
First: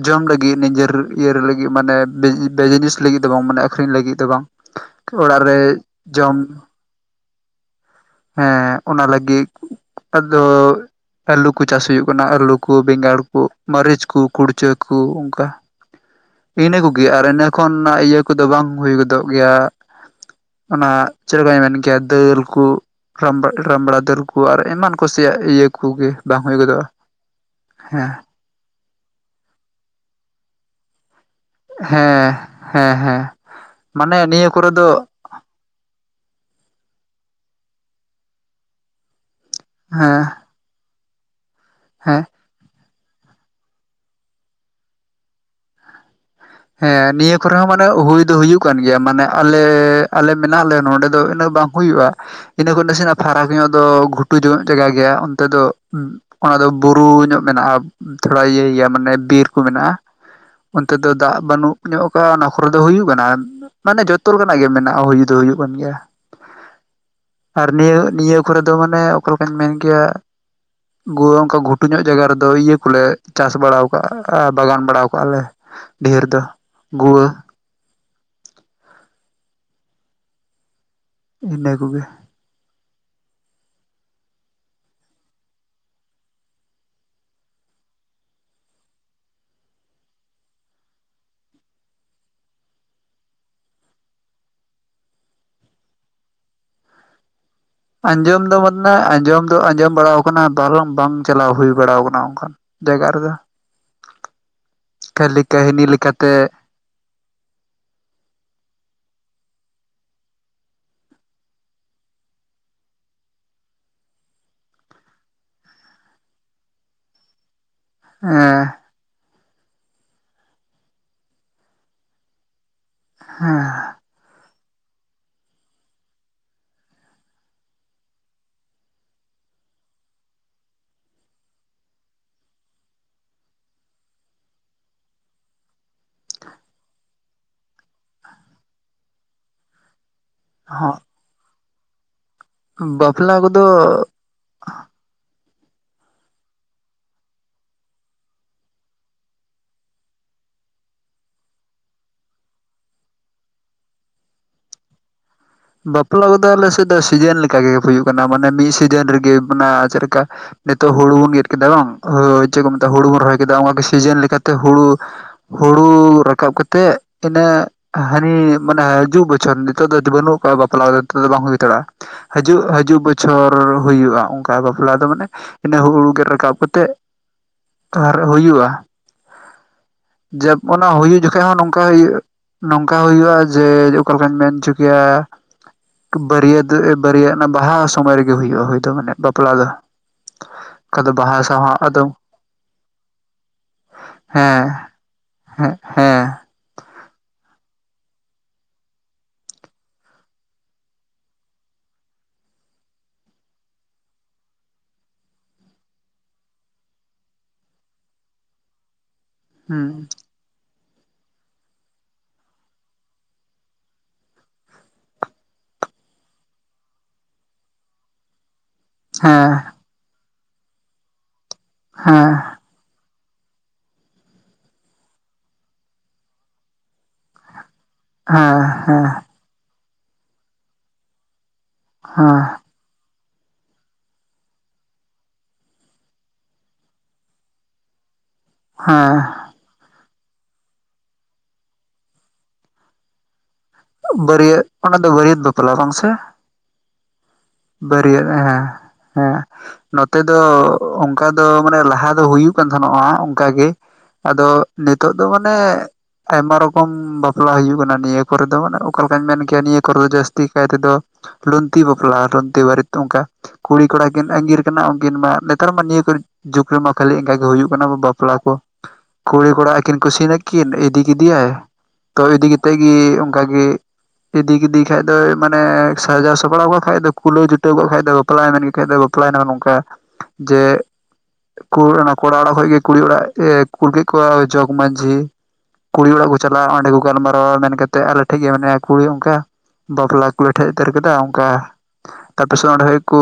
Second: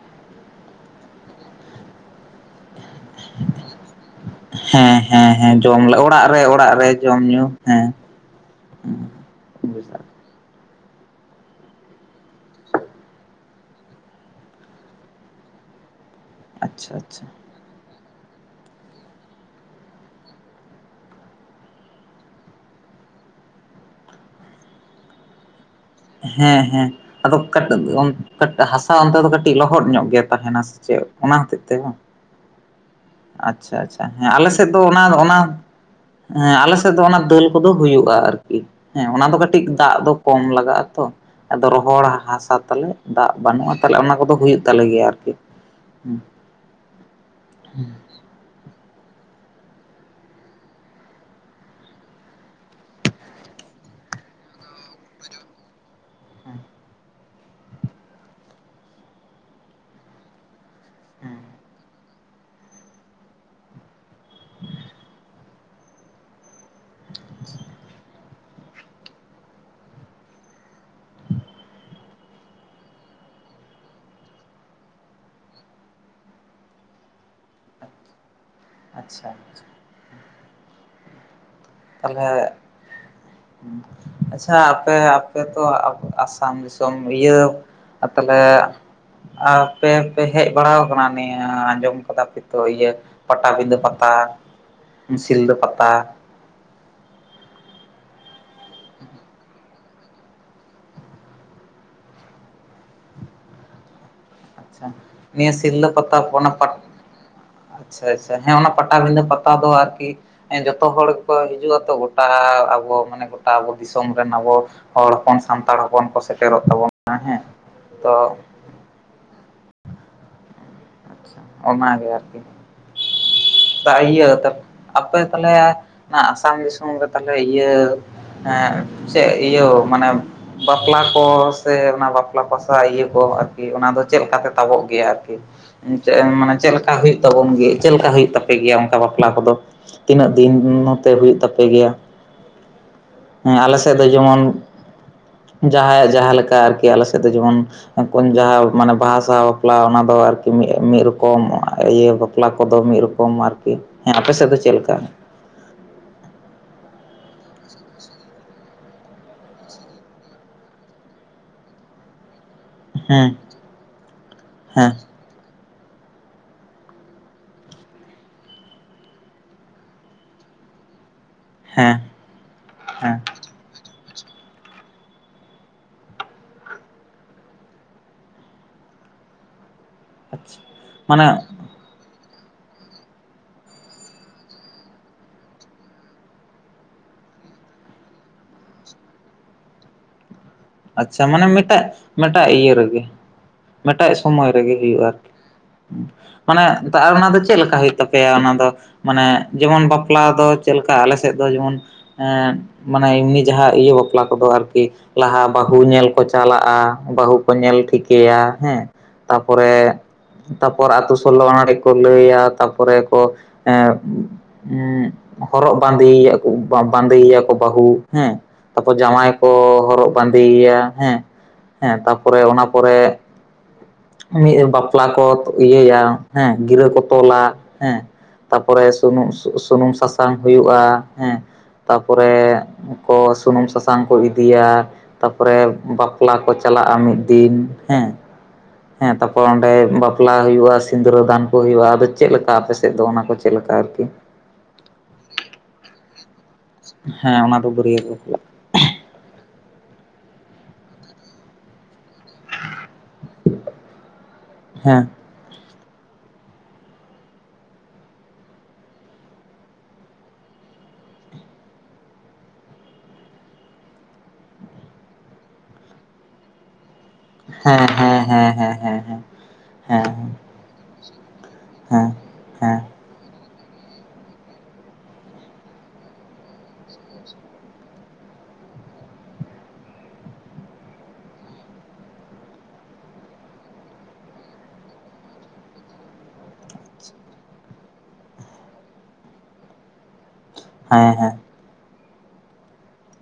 ᱡᱚᱢ ᱞᱟᱹᱜᱤᱫ ᱱᱤᱡᱮᱨ ᱤᱭᱟᱹᱟᱹᱨ ᱞᱟᱹᱜᱤᱫ ᱢᱟᱱᱮ ᱵᱤ ᱵᱤᱡᱽᱱᱮᱥ ᱞᱟᱹᱜᱤᱫ ᱫᱚ ᱵᱟᱝ ᱢᱟᱱᱮ ᱟᱠᱷᱨᱤᱧ ᱞᱟᱹᱜᱤᱫ᱾ ᱫᱚ ᱵᱟᱝ ᱦᱮᱸ ᱦᱮᱸ ᱚᱲᱟᱜ ᱨᱮ ᱦᱮᱸ ᱡᱚᱢ, ᱚᱲᱟᱜ ᱡᱚᱢ ᱨᱮ ᱚᱲᱟᱜ ᱨᱮ ᱡᱚᱢ ᱧᱩ ᱦᱮᱸ᱾ ᱦᱮᱸ ᱚᱱᱟ ᱞᱟᱹᱜᱤᱫ ᱟᱫᱚ ᱟᱹᱞᱩ ᱠᱚ ᱪᱟᱥ ᱦᱩᱭᱩᱜ ᱠᱟᱱᱟ, ᱟᱹᱞᱩ ᱠᱚ ᱵᱮᱸᱜᱟᱲ ᱠᱚ ᱢᱟᱹᱨᱤᱪ ᱠᱚ ᱠᱩᱲᱪᱟᱹ ᱠᱚ ᱚᱝᱠᱟ᱾ [INAUDIBLE] ᱤᱱᱟᱹ ᱠᱚᱜᱮ ᱟᱪᱪᱷᱟ ᱟᱨ ᱤᱱᱟᱹ ᱠᱷᱚᱱ ᱤᱭᱟᱹ ᱠᱚᱫᱚ ᱵᱟᱝ ᱦᱩᱭ ᱜᱚᱫᱚᱜ ᱜᱮᱭᱟ᱾ ᱚᱱᱟ ᱪᱮᱫ ᱞᱮᱠᱟᱧ ᱢᱮᱱ ᱠᱮᱭᱟ ᱫᱟᱹᱞ ᱠᱩ᱾ ᱨᱟᱢ ᱨᱟᱢᱲᱟ ᱫᱟᱹᱞ ᱠᱚ ᱟᱨ ᱮᱢᱟᱱ ᱠᱚᱥᱤᱭᱟᱜ ᱤᱭᱟᱹ ᱠᱚᱜᱮ ᱵᱟᱝ ᱦᱩᱭ ᱦᱮᱸ ᱜᱚᱫᱚᱜᱼᱟ ᱦᱮᱸ ᱟᱫᱚ ᱚᱠᱟᱴᱟᱜ ᱦᱮᱸ ᱮᱢ ᱠᱟᱴ ᱦᱟᱥᱟ ᱚᱱᱛᱮ ᱫᱚ ᱠᱟᱹᱴᱤᱡ ᱞᱚᱦᱚᱫ ᱧᱚᱜ ᱜᱮ ᱛᱟᱦᱮᱱᱟ ᱥᱮ ᱪᱮᱫ? ᱚᱱᱟ ᱦᱚᱛᱮᱡ ᱛᱮ ᱵᱟᱝ ᱦᱮᱸ, ᱦᱮᱸ ᱦᱮᱸ᱾ ᱟᱪᱪᱷᱟ ᱟᱪᱪᱷᱟ, ᱢᱟᱱᱮ ᱦᱮᱸ ᱱᱤᱭᱟᱹ ᱟᱞᱮ ᱥᱮᱫ ᱠᱚᱨᱮ ᱫᱚ ᱚᱱᱟ ᱚᱱᱟ ᱦᱮᱸ ᱟᱞᱮ ᱥᱮᱫ ᱫᱚ ᱚᱱᱟ ᱫᱟᱹᱞ ᱠᱚᱫᱚ ᱦᱩᱭᱩᱜ-ᱟ ᱟᱨᱠᱤ᱾ ᱦᱮᱸ ᱚᱱᱟ ᱫᱚ ᱠᱟᱴ ᱠᱟᱹᱴᱤᱡ ᱫᱟᱜ ᱫᱚ ᱦᱮᱸ ᱠᱚᱢ ᱞᱟᱜᱟᱜ-ᱟ ᱛᱚ ᱟᱫᱚ ᱨᱚᱦᱚᱲ ᱦᱮᱸ ᱦᱟᱥᱟ ᱛᱟᱞᱮ᱾ ᱫᱟᱜ ᱵᱟᱹᱱᱩᱜ-ᱟ, ᱛᱟᱞᱮ ᱚᱱᱟ ᱠᱚᱫᱚ ᱦᱩᱭᱩᱜ ᱛᱟᱞᱮ ᱜᱮᱭᱟ ᱟᱨᱠᱤ᱾ ᱦᱩᱸ ᱦᱮᱸ ᱱᱤᱭᱟᱹ ᱠᱚᱨᱮ ᱦᱚᱸ ᱢᱟᱱᱮ ᱦᱩᱸ ᱦᱩᱭ ᱫᱚ ᱦᱩᱭᱩᱜ ᱠᱟᱱ ᱜᱮᱭᱟ ᱢᱟᱱᱮ᱾ ᱟᱞᱮ, ᱟᱞᱮ ᱢᱮᱱᱟᱜ ᱞᱮ ᱱᱚᱸᱰᱮ ᱫᱚ ᱤᱱᱟᱹᱜ ᱵᱟᱝ ᱦᱩᱭᱩᱜ-ᱟ᱾ ᱤᱱᱟᱹ ᱠᱷᱚᱱ ᱱᱟᱥᱮᱱᱟᱜ ᱯᱷᱟᱨᱟᱠ ᱧᱚᱜ ᱫᱚ ᱜᱷᱩᱴᱩ ᱧᱚᱜ ᱡᱟᱭᱜᱟ ᱜᱮᱭᱟ, ᱚᱱᱛᱮ ᱫᱚ ᱦᱩᱸ, ᱚᱱᱟ ᱫᱚ ᱵᱩᱨᱩ ᱧᱚᱜ ᱢᱮᱱᱟᱜ-ᱟ᱾ ᱛᱷᱚᱲᱟ ᱤᱭᱟᱹ ᱜᱮᱭᱟ ᱢᱟᱱᱮ ᱵᱤᱨᱠᱩ ᱢᱮᱱᱟᱜ-ᱟ ᱚᱱᱛᱮ ᱫᱚ᱾ ᱫᱟᱜ ᱦᱩᱸ ᱵᱟᱹᱱᱩᱜ ᱧᱚᱜ ᱟᱠᱟ ᱚᱱᱟ ᱠᱚᱨᱮ ᱫᱚ ᱦᱩᱭᱩᱜ ᱠᱟᱱᱟ᱾ ᱢᱟᱱᱮ ᱡᱚᱛᱚ ᱨᱮᱠᱟᱱᱟᱜ ᱜᱮ ᱢᱮᱱᱟᱜ-ᱟ ᱦᱩᱭ ᱫᱚ ᱦᱩᱭᱩᱜ ᱠᱟᱱ ᱜᱮᱭᱟ᱾ [INAUDIBLE] ᱟᱨ ᱱᱤᱭᱟᱹ ᱱᱤᱭᱟᱹ ᱠᱚᱨᱮ ᱫᱚ ᱢᱟᱱᱮ ᱚᱠᱟ ᱞᱮᱠᱟᱧ ᱢᱮᱱ ᱜᱮᱭᱟ? ᱜᱳᱭ ᱜᱚᱝᱠᱮ ᱜᱷᱩᱴᱩ ᱧᱚᱜ ᱡᱟᱭᱜᱟ ᱨᱮᱫᱚ ᱤᱭᱟᱹ ᱠᱚᱞᱮ ᱪᱟᱥ ᱵᱟᱲ ᱟᱠᱟᱜ-ᱟ ᱵᱟᱜᱟᱱ ᱵᱟᱲᱟᱣ ᱠᱟᱜ-ᱟ ᱞᱮ᱾ ᱰᱷᱮᱨ ᱫᱚ ᱜᱩᱣᱟᱹ᱾ ᱟᱪᱪᱷᱟ ᱟᱪᱪᱷᱟ᱾ ᱤᱱᱟᱹ᱾ ᱠᱚᱜᱮ ᱛᱟᱞᱦᱮ ᱟᱪᱪᱷᱟ ᱟᱯᱮ, ᱟᱯᱮᱛᱚ ᱟᱥᱟᱢ ᱫᱤᱥᱚᱢ ᱤᱭᱟᱹ ᱟᱨ ᱛᱟᱞᱦᱮ ᱟ ᱟᱯᱮ ᱮᱱᱛᱮ ᱦᱮᱡ ᱵᱟᱲᱟᱣ ᱠᱟᱱᱟ ᱱᱤᱭᱟᱹ, ᱟᱸᱡᱚᱢ ᱠᱟᱫᱟ ᱯᱮ ᱛᱚ ᱤᱭᱟᱹ? ᱯᱟᱴᱟᱵᱤᱸᱫᱟᱹ ᱯᱟᱛᱟ, ᱥᱤᱞᱫᱟᱹ ᱯᱟᱛᱟ? ᱟᱸᱡᱚᱢ ᱫᱚ ᱢᱟᱱᱱᱟ, ᱟᱸᱡᱚᱢ ᱫᱚ ᱟᱸᱡᱚᱢ ᱵᱟᱲᱟᱣ ᱠᱟᱱᱟ ᱵᱚᱨᱚᱢ ᱵᱟᱝ ᱪᱟᱞᱟᱣ ᱦᱩᱭ ᱵᱟᱲᱟᱣ ᱠᱟᱱᱟ ᱚᱝᱠᱟ᱾ ᱫᱮᱣᱜᱟᱜ ᱨᱮᱫᱚ ᱟᱪᱪᱷᱟ, ᱠᱷᱟᱹᱞᱤ ᱱᱤᱭᱟᱹ ᱠᱟᱹᱦᱱᱤ ᱥᱤᱞᱞᱟᱹ ᱯᱟᱛᱟ ᱞᱮᱠᱟᱛᱮ ᱯᱚᱱᱚᱛ ᱯᱟᱛ ᱟᱪᱪᱷᱟ ᱟᱪᱪᱷᱟ, ᱦᱮᱸ ᱚᱱᱟ ᱯᱟᱴᱟᱵᱤᱸᱫᱷᱟᱹ ᱯᱟᱛᱟ ᱫᱚ ᱟᱨᱠᱤ ᱮᱸ ᱡᱚᱛᱚ ᱦᱚᱲ ᱜᱮᱠᱚ ᱦᱤᱡᱩᱜᱼᱟᱛᱚ ᱜᱚᱴᱟ ᱟᱵᱚ ᱢᱟᱱᱮ ᱜᱚᱴᱟ ᱟᱵᱚ ᱫᱤᱥᱚᱢ ᱨᱮᱱ ᱟᱵᱚ᱾ ᱦᱚᱲ ᱦᱚᱯᱚᱱ ᱥᱟᱱᱛᱟᱲ ᱦᱚᱯᱚᱱ ᱠᱚ ᱥᱮᱴᱮᱨᱚᱜ ᱛᱟᱵᱚᱱᱟ ᱦᱮᱸ᱾ ᱛᱚ ᱮ ᱚᱱᱟᱜᱮ ᱟᱨᱠᱤ᱾ ᱦᱮᱸ᱾ ᱫᱟ ᱤᱭᱟᱹ ᱛᱟᱯᱮ ᱟᱯᱮ ᱛᱟᱦᱚᱞᱮ ᱚᱱᱟ ᱟᱥᱟᱢ ᱫᱤᱥᱚᱢ ᱨᱮ ᱛᱟᱦᱟᱞᱮ ᱤᱭᱟᱹ᱾ ᱦᱮᱸ ᱪᱮᱫ ᱤᱭᱟᱹ ᱢᱟᱱᱮ᱾ ᱵᱟᱯᱞᱟ ᱠᱚ ᱥᱮ ᱚᱱᱟ ᱵᱟᱯᱞᱟ ᱯᱟᱥᱟ ᱤᱭᱟᱹ ᱠᱚ ᱟᱨᱠᱤ ᱚᱱᱟ ᱫᱚ ᱪᱮᱫ ᱞᱮᱠᱟᱛᱮ ᱛᱟᱵᱚᱜ ᱜᱮᱭᱟ ᱟᱨᱠᱤ᱾ ᱪᱮᱫ ᱮᱢ ᱢᱟᱱᱮ ᱪᱮᱫ ᱞᱮᱠᱟ ᱦᱩᱭᱩᱜ ᱛᱟᱵᱚᱱ ᱜᱮ ᱪᱮᱫᱞᱮᱠᱟ ᱦᱩᱭᱩᱜ ᱛᱟᱵᱱᱟ᱾ ᱦᱩᱭᱩᱜ ᱜᱮᱭᱟ ᱚᱱᱠᱟ ᱵᱟᱯᱞᱟ ᱠᱚᱫᱚ ᱛᱤᱱᱟᱹᱜ ᱫᱤᱱ ᱦᱮᱸ ᱱᱚᱛᱮ ᱦᱩᱭᱩᱜ ᱛᱟᱯᱮ ᱜᱮᱭᱟ᱾ ᱵᱟᱯᱞᱟ᱾ ᱦᱮᱸ ᱠᱚᱫᱚ ᱟᱞᱮ ᱥᱮᱫ ᱫᱚ ᱡᱮᱢᱚᱱ ᱡᱟᱦᱟᱸᱭᱟᱜ ᱡᱟᱦᱟᱸ ᱞᱮᱠᱟ ᱟᱨᱠᱤ ᱟᱞᱮ ᱥᱮᱫ ᱫᱚ ᱡᱮᱢᱚᱱ᱾ ᱟᱯᱚᱱ ᱡᱟᱦᱟᱸ ᱢᱟᱱᱮ ᱵᱟᱦᱟ ᱥᱟᱣ ᱵᱟᱯᱞᱟ ᱚᱱᱟ ᱫᱚ ᱟᱨᱠᱤ ᱢᱤ ᱢᱤᱫ ᱨᱚᱠᱚᱢ ᱤᱭᱟᱹ ᱵᱟᱯᱞᱟ ᱠᱚᱫᱚ ᱢᱤᱫ᱾ ᱠᱚᱢ ᱟᱨᱠᱤ ᱦᱮᱸ ᱟᱯᱮᱥᱮᱫ ᱫᱚ ᱪᱮᱫ ᱞᱮᱠᱟ? ᱵᱟᱯᱞᱟ ᱠᱚᱫᱚ ᱟᱞᱮᱥᱮᱫ ᱫᱚ ᱥᱤᱡᱤᱱ ᱞᱮᱠᱟ ᱦᱩᱭᱩᱜ ᱠᱟᱱᱟ ᱢᱟᱱᱮ ᱢᱤᱫ ᱥᱤᱡᱤᱱ ᱨᱮᱜᱮ ᱚᱱᱟ ᱪᱮᱫ ᱞᱮᱠᱟ᱾ ᱱᱤᱛᱚᱜ ᱦᱩᱲᱩ ᱵᱚᱱ ᱤᱨ ᱠᱮᱫᱟ ᱵᱟᱝ ᱪᱮᱫ ᱠᱚ ᱢᱮᱛᱟᱜᱼᱟ ᱦᱩᱲᱩ ᱵᱚᱱ ᱦᱮᱸ ᱨᱚᱦᱚᱭ ᱠᱮᱫᱟ ᱚᱱᱠᱟ ᱥᱤᱡᱤᱱ ᱞᱮᱠᱟᱛᱮ ᱦᱮᱸ ᱦᱩᱲᱩ᱾ ᱦᱩᱲᱩ ᱨᱟᱠᱟᱵ ᱠᱟᱛᱮᱜ ᱛᱤᱱᱟᱹ ᱦᱟᱱᱤ ᱢᱟᱱᱮ ᱦᱤᱡᱩᱜ ᱵᱚᱪᱷᱚᱨ ᱱᱤᱛᱚᱜ ᱫᱚ ᱵᱟᱹᱱᱩᱜ᱾ ᱵᱟᱯᱞᱟ ᱱ ᱫᱚ ᱵᱟᱝ ᱦᱩᱭ ᱫᱟᱲᱭᱟᱜᱼᱟ᱾ ᱦᱮᱸ ᱦᱮᱡᱩᱜ ᱦᱤᱡᱩᱜ ᱦᱮᱸ ᱵᱚᱪᱷᱚᱨ ᱦᱩᱭᱩᱜᱼᱟ ᱚᱱᱠᱟ ᱵᱟᱯᱞᱟ ᱫᱚ ᱢᱟᱱᱮ᱾ ᱦᱟᱱᱮ ᱦᱩᱲᱩ ᱜᱮᱫ ᱨᱟᱠᱟᱵ ᱠᱟᱛᱮᱜ ᱟᱨ ᱦᱩᱭᱩᱜᱼᱟ᱾ ᱡᱟᱜ ᱟᱪᱪᱷᱟ ᱚᱱᱟ ᱦᱩᱭᱩᱜ ᱢᱟᱱᱮ ᱡᱚᱠᱷᱚᱡ ᱦᱚᱸ ᱱᱚᱝ᱾ ᱱᱚᱝᱠᱟ ᱦᱩᱭᱩᱜ ᱱᱚᱝᱠᱟ ᱦᱩᱭᱩᱜᱭᱼᱟ ᱡᱮ ᱚᱠᱟ ᱞᱮᱠᱟᱧ ᱢᱮᱱ ᱦᱚᱪᱚ ᱠᱮᱭᱟ᱾ ᱵᱟᱹᱨᱭᱟᱹᱛ ᱵᱟᱹᱨᱭᱟᱹᱛ ᱵᱟᱦᱟ ᱥᱚᱢᱚᱭ ᱨᱮᱜᱮ ᱦᱩᱭᱩᱜᱼᱟ ᱦᱳᱭ ᱫᱚ ᱢᱟᱱᱮ ᱵᱟᱯᱞᱟ ᱫᱚ᱾ ᱚᱠᱟ ᱫᱚ ᱟᱪᱪᱷᱟ ᱵᱟᱦᱟ ᱢᱟᱱᱮ ᱥᱟᱶ ᱦᱚᱸ ᱢᱤᱫᱴᱟᱜ ᱟᱫᱚᱢ ᱢᱤᱫᱴᱟᱜ ᱤᱭᱟᱹ ᱨᱮᱜᱮ᱾ ᱢᱤᱫᱴᱟᱜ ᱥᱚᱢᱚᱭ ᱨᱮᱜᱮ ᱦᱮᱸ ᱦᱩᱭᱩᱜᱼᱟ ᱟᱨᱠᱤ᱾ ᱦᱮᱸ ᱦᱮᱸ ᱢᱟᱱᱮ ᱛᱟ ᱟᱨ ᱚᱱᱟ ᱫᱚ ᱪᱮᱫ ᱞᱮᱠᱟ ᱦᱩᱭᱩᱜ ᱛᱟᱯᱮᱭᱟ ᱚᱱᱟ ᱫᱚ᱾ ᱢᱟᱱᱮ ᱡᱮᱢᱚᱱ ᱵᱟᱯᱞᱟ ᱫᱚ ᱪᱮᱫ ᱞᱮᱠᱟ ᱟᱞᱮ ᱥᱮᱫ ᱫᱚ ᱡᱮᱢᱚᱱ᱾ ᱮᱸ ᱢᱟᱱᱮ ᱮᱢᱱᱤ ᱡᱟᱦᱟᱸ ᱤᱭᱟᱹ ᱵᱟᱯᱞᱟ ᱠᱚᱫᱚ ᱟᱨᱠᱤ ᱞᱟᱦᱟ᱾ ᱵᱟᱹᱦᱩ ᱧᱮᱞ ᱠᱚ ᱪᱟᱞᱟᱜᱼᱟ ᱵᱟᱹᱦᱩ ᱠᱚ ᱧᱮᱞ ᱴᱷᱤᱠᱟᱹᱭᱟ ᱦᱮᱸ ᱛᱟᱯᱚᱨᱮ᱾ ᱦᱮᱸ ᱛᱟᱨᱯᱚᱨ ᱟᱛᱩ ᱥᱳᱞᱳ ᱟᱱᱟᱨᱤ ᱠᱚ ᱞᱟᱹᱭᱟ ᱛᱟᱨᱯᱚᱨᱮ ᱠᱚ ᱮᱸ᱾ ᱦᱸ ᱦᱚᱨᱚᱜ ᱵᱟᱸᱫᱮᱭᱭᱟ ᱵᱟᱸᱫᱮᱭᱮᱭᱟᱠᱚ ᱵᱟᱹᱦᱩ ᱦᱮᱸ᱾ ᱛᱟᱨᱯᱚᱨ ᱡᱟᱢᱶᱟᱭ ᱠᱚ ᱦᱮᱸ ᱦᱚᱨᱚᱜ ᱵᱟᱸᱫᱮᱭᱟ ᱦᱮᱸ ᱦᱮᱸ ᱛᱟᱨᱯᱚᱨᱮ ᱚᱱᱟ ᱯᱚᱨᱮ᱾ ᱢᱤᱫ ᱵᱟᱯᱞᱟ ᱠᱚ ᱤᱭᱟᱹᱭᱟ ᱦᱮᱸ ᱜᱤᱨᱟᱹ ᱠᱚ᱾ ᱛᱚᱞᱟ ᱦᱮᱸ ᱦᱮᱸ ᱛᱟᱨᱯᱚᱨᱮ ᱦᱮᱸ ᱥᱩᱱᱩᱢ ᱥᱩᱱᱩᱢ ᱥᱟᱥᱟᱝ ᱦᱩᱭᱩᱜᱼᱟ ᱦᱮᱸ᱾ ᱦᱮᱸ ᱛᱟᱯᱚᱨᱮ ᱠᱚ ᱥᱩᱱᱩᱢ ᱥᱟᱥᱟᱝ ᱠᱚ ᱤᱫᱤᱭᱟ᱾ ᱛᱟᱯᱚᱨᱮ ᱵᱟᱯᱞᱟ ᱠᱚ ᱪᱟᱞᱟᱜᱼᱟ ᱢᱤᱫ ᱫᱤᱱ ᱦᱮᱸ᱾ ᱦᱮᱸ ᱛᱟᱨᱯᱚᱨ ᱚᱸᱰᱮ ᱵᱟᱯᱼᱼ ᱵᱟᱯᱞᱟ ᱦᱩᱭᱩᱜᱼᱟ ᱥᱤᱝᱫᱽᱨᱟᱹ ᱫᱟᱱ ᱠᱚ ᱦᱩᱭᱩᱜᱼᱟ᱾ ᱟᱫᱚ ᱪᱮᱫ ᱞᱮᱠᱟ ᱟᱯᱮ ᱥᱮᱫ ᱫᱚ ᱚᱱᱟ ᱠᱚ ᱪᱮᱫ ᱞᱮᱠᱟ ᱟᱨᱠᱤ? ᱵᱟᱹᱨᱭᱟᱹᱛ ᱚᱱᱟ ᱫᱚ ᱵᱟᱹᱨᱭᱟᱹᱛ ᱵᱟᱯᱞᱟ ᱵᱟᱝ ᱥᱮ? ᱦᱮᱸ ᱚᱱᱟ ᱫᱚ ᱵᱟᱹᱨᱭᱟᱹ ᱵᱟᱹᱨᱭᱟᱹᱛ ᱵᱟᱯᱞᱟ᱾ ᱦᱮᱸ ᱦᱮᱸ ᱱᱚᱛᱮ ᱫᱚ ᱚᱱᱠᱟ ᱫᱚ ᱢᱟᱱᱮ ᱞᱟᱦᱟ ᱫᱚ ᱦᱩᱭᱩᱜ᱾ ᱠᱟᱱ ᱛᱟᱦᱮᱱᱜ-ᱟ ᱚᱝᱠᱟ ᱜᱮ ᱟᱫᱚ ᱦᱮᱸ ᱱᱤᱛᱚᱜ᱾ ᱟᱫᱚ ᱢᱟᱱᱮ ᱟᱭᱢᱟ ᱨᱚᱠᱚᱢ ᱵᱟᱯᱞᱟ ᱦᱩᱭᱩᱜ ᱠᱟᱱᱟ ᱱᱤᱭᱟᱹ ᱠᱚᱨᱮ ᱫᱚ᱾ ᱟᱫᱚ ᱢᱟᱱᱮ ᱚᱠᱟ ᱞᱮᱠᱟᱧ ᱢᱮᱱ ᱠᱮᱭᱟ ᱱᱤᱭᱟᱹ ᱠᱚᱨᱮ ᱫᱚ ᱡᱟᱹᱥᱛᱤ ᱠᱟᱭ ᱛᱮᱫᱚ ᱞᱩᱱᱛᱤ ᱵᱟᱯᱞᱟ ᱞᱩᱱᱛᱤ ᱵᱟᱨᱤᱛ ᱚᱱᱠᱟ᱾ ᱠᱩᱲᱤ ᱠᱚᱲᱟ ᱠᱤᱱ ᱟᱸᱜᱤᱨ ᱠᱟᱱᱟ ᱩᱱᱠᱤᱱ ᱢᱟ ᱱᱮᱛᱟᱨ ᱢᱟ ᱱᱤᱭᱟᱹ ᱠᱚᱨᱮᱫ᱾ ᱡᱩᱜᱽ ᱨᱮᱢᱟ ᱠᱷᱟᱹᱞᱤ ᱮᱱᱠᱟ ᱜᱮ ᱦᱩᱭᱩᱜ ᱠᱟᱱᱟ ᱦᱮᱸ ᱦᱮᱸ ᱵᱟᱯᱞᱟ ᱦᱮᱸ ᱠᱚ ᱦᱮᱸ ᱦᱮᱸ ᱦᱮᱸ ᱦᱮᱸ ᱦᱮᱸ ᱦᱮᱸ ᱦᱮᱸ ᱦᱮᱸ ᱦᱮᱸ ᱠᱩᱲᱤ ᱠᱚᱲᱟ ᱟᱹᱠᱤᱱ ᱠᱩᱥᱤᱭ ᱱᱟᱠᱤᱱ ᱠᱤᱱ ᱤᱫᱤ ᱠᱮᱫᱮᱭᱟᱭ ᱛᱚ ᱤᱫᱤ ᱠᱟᱛᱮᱫ ᱜᱮ ᱚᱱᱠᱟ ᱜᱮ ᱤᱫᱤ ᱠᱮᱫᱮ ᱠᱷᱟᱡ ᱫᱚᱭ ᱢᱟᱱᱮ ᱥᱟᱡᱟᱣ ᱥᱟᱯᱲᱟᱣ ᱠᱟᱜ ᱠᱷᱟᱡ ᱫᱚ ᱠᱩᱞᱟᱹᱣ ᱡᱩᱴᱟᱹᱣ ᱠᱟᱜ ᱠᱷᱟᱡ ᱫᱚ, ᱵᱟᱯᱞᱟᱭ ᱢᱮᱱ ᱠᱮᱫ ᱠᱷᱟᱡ ᱫᱚ ᱵᱟᱯᱞᱟᱭᱱᱟ ᱱᱚᱝᱠᱟ ᱡᱮ ᱯᱩᱨᱟᱹ ᱚᱱᱟ ᱠᱚᱲᱟ ᱚᱲᱟᱜ ᱠᱷᱚᱡ ᱜᱮ ᱠᱩᱲᱤ ᱚᱲᱟᱜ-ᱮ ᱠᱩᱞ ᱠᱮᱫ ᱠᱚᱣᱟ ᱡᱚᱜᱽ ᱢᱟᱺᱡᱷᱤ, ᱠᱩᱲᱤ ᱚᱲᱟᱜ ᱠᱚ ᱪᱟᱞᱟᱜᱼᱟ ᱚᱸᱰᱮ ᱠᱚ ᱜᱟᱞᱢᱟᱨᱟᱣᱟ ᱢᱮᱱ ᱠᱟ ᱛᱮᱜ ᱟᱞᱮ ᱴᱷᱮᱡ ᱜᱮ ᱢᱮᱱᱟᱭᱟ ᱠᱩᱲᱤ ᱚᱱᱠᱟ ᱵᱟᱯᱞᱟ ᱠᱩᱞᱮ ᱴᱷᱮᱡ ᱩᱛᱟᱹᱨ ᱠᱟᱫᱟ ᱚᱱᱠᱟ ᱛᱟᱨᱯᱟᱨᱮ ᱥᱮ ᱚᱸᱰᱮ ᱦᱟᱵᱤᱡ ᱠᱩ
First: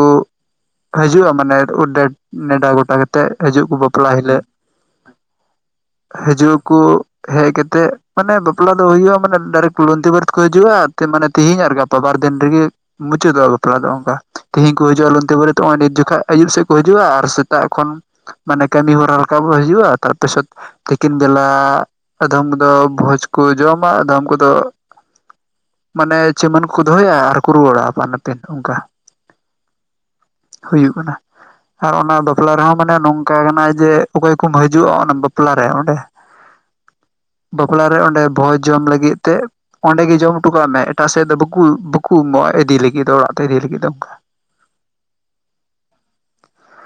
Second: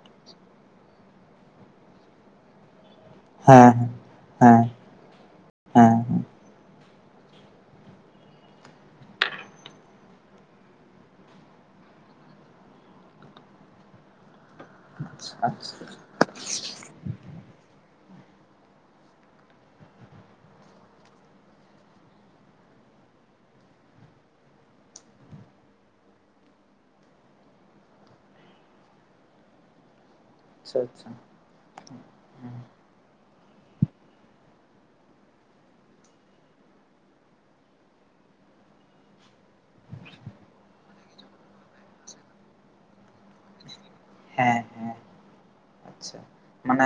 ᱦᱤᱡᱩᱜᱼᱟ ᱢᱟᱱᱮ ᱚᱸᱰᱮ ᱱᱮᱰᱟ ᱜᱚᱴᱟ ᱠᱟ ᱛᱮᱜ ᱦᱤᱡᱩᱜ ᱦᱮᱸ ᱟᱠᱚ ᱵᱟᱯᱞᱟ ᱦᱮᱸ ᱦᱤᱞᱳᱜ᱾ ᱦᱮᱸ ᱦᱮᱸ ᱦᱤᱡᱩᱜ ᱟᱠᱚ ᱦᱮᱡ ᱠᱟᱛᱮᱜ ᱢᱟᱱᱮ ᱵᱟᱯᱞᱟ ᱫᱚ ᱦᱩᱭᱩᱜᱼᱟ ᱢᱟᱱᱮ ᱰᱟᱭᱨᱮᱴ ᱞᱩᱱᱛᱤ ᱵᱟᱨᱮᱛ ᱠᱚ ᱦᱤᱡᱩᱜᱼᱟ ᱮᱱᱛᱮ ᱢᱟᱱᱮ ᱛᱤᱦᱤᱧ ᱟᱨ ᱜᱟᱯᱟ ᱵᱟᱨ ᱫᱤᱱ ᱨᱮᱜᱮ ᱢᱩᱪᱟᱹᱫᱚᱜᱼᱟ ᱵᱟᱯᱞᱟ ᱫᱚ ᱚᱱᱠᱟ᱾ ᱛᱤᱦᱤᱧ ᱠᱚ ᱦᱤᱡᱩᱜᱼᱟ ᱞᱩᱱᱛᱤ ᱟᱪᱪᱷᱟ ᱟᱪᱪᱷᱟ ᱵᱟᱨᱮᱛ ᱱᱚᱜ-ᱚᱭ ᱱᱤᱛ ᱟᱪᱪᱷᱟ ᱡᱚᱠᱷᱟᱡ ᱟᱭᱩᱵ ᱥᱮᱫ ᱠᱚ ᱦᱤᱡᱩᱜᱼᱟ ᱟᱨ ᱥᱮᱛᱟᱜ ᱠᱷᱚᱱ ᱢᱟᱱᱮ ᱠᱟᱹᱢᱤ ᱦᱚᱨᱟ ᱨᱟᱠᱟᱵᱚ ᱦᱤᱡᱩᱜᱼᱟ ᱛᱟᱨ ᱫᱚᱥᱟᱨ ᱛᱤᱠᱤᱱ ᱵᱮᱞᱟ ᱟᱫᱷᱚᱢ ᱠᱚ ᱫᱚ ᱵᱷᱚᱡᱽ ᱠᱚ ᱡᱚᱢᱟ ᱟᱫᱷᱚᱢ ᱠᱚᱫᱚ ᱢᱟᱱᱮ ᱪᱮᱢᱮᱱ ᱠᱚᱠᱚ ᱫᱚᱦᱚᱭᱟ ᱟᱨ ᱠᱚ ᱨᱩᱣᱟᱹᱲᱟ ᱟᱯᱟᱱ ᱟᱯᱤᱱ ᱚᱱᱠᱟ᱾ ᱦᱩᱭᱩᱜ ᱟᱪᱪᱷᱟ ᱠᱟᱱᱟ ᱟᱨ ᱚᱱᱟ ᱵᱟᱯᱞᱟ ᱨᱮᱦᱚᱸ, ᱢᱟᱱᱮ ᱱᱚᱝᱠᱟ ᱠᱟᱱᱟᱭ ᱡᱮ ᱚᱠᱚᱭ ᱠᱚᱢ ᱦᱤᱡᱩᱜᱼᱟ ᱚᱱᱟ ᱵᱟᱯᱞᱟ ᱨᱮ ᱚᱸᱰᱮ ᱵᱟᱯᱞᱟ ᱨᱮ ᱚᱸᱰᱮ ᱵᱷᱚᱡᱽ ᱡᱚᱢ ᱞᱟᱹᱜᱤᱫ ᱮᱱᱛᱮᱫ ᱚᱸᱰᱮ ᱜᱮ ᱡᱚᱢ ᱦᱚᱴᱚ ᱠᱟᱜ ᱢᱮ ᱛᱮ ᱚᱸᱱᱰᱮᱜᱮ ᱡᱚᱢ ᱦᱚᱴᱚᱠᱟᱜ ᱢᱮ ᱮᱴᱟᱜ ᱥᱮᱫ ᱫᱚ ᱵᱟᱠᱩ ᱵᱟᱠᱩ ᱮᱢᱚᱜᱼᱟ ᱤᱫᱤ ᱞᱟᱹᱜᱤᱫ ᱫᱚ ᱚᱲᱟᱜ ᱛᱮ ᱤᱫᱤ ᱞᱟᱹᱜᱤᱫ ᱫᱚ ᱚᱱᱠᱟ᱾ ᱦᱮᱸ ᱦᱮᱸ ᱟᱪᱪᱷᱟ ᱢᱟᱱᱮ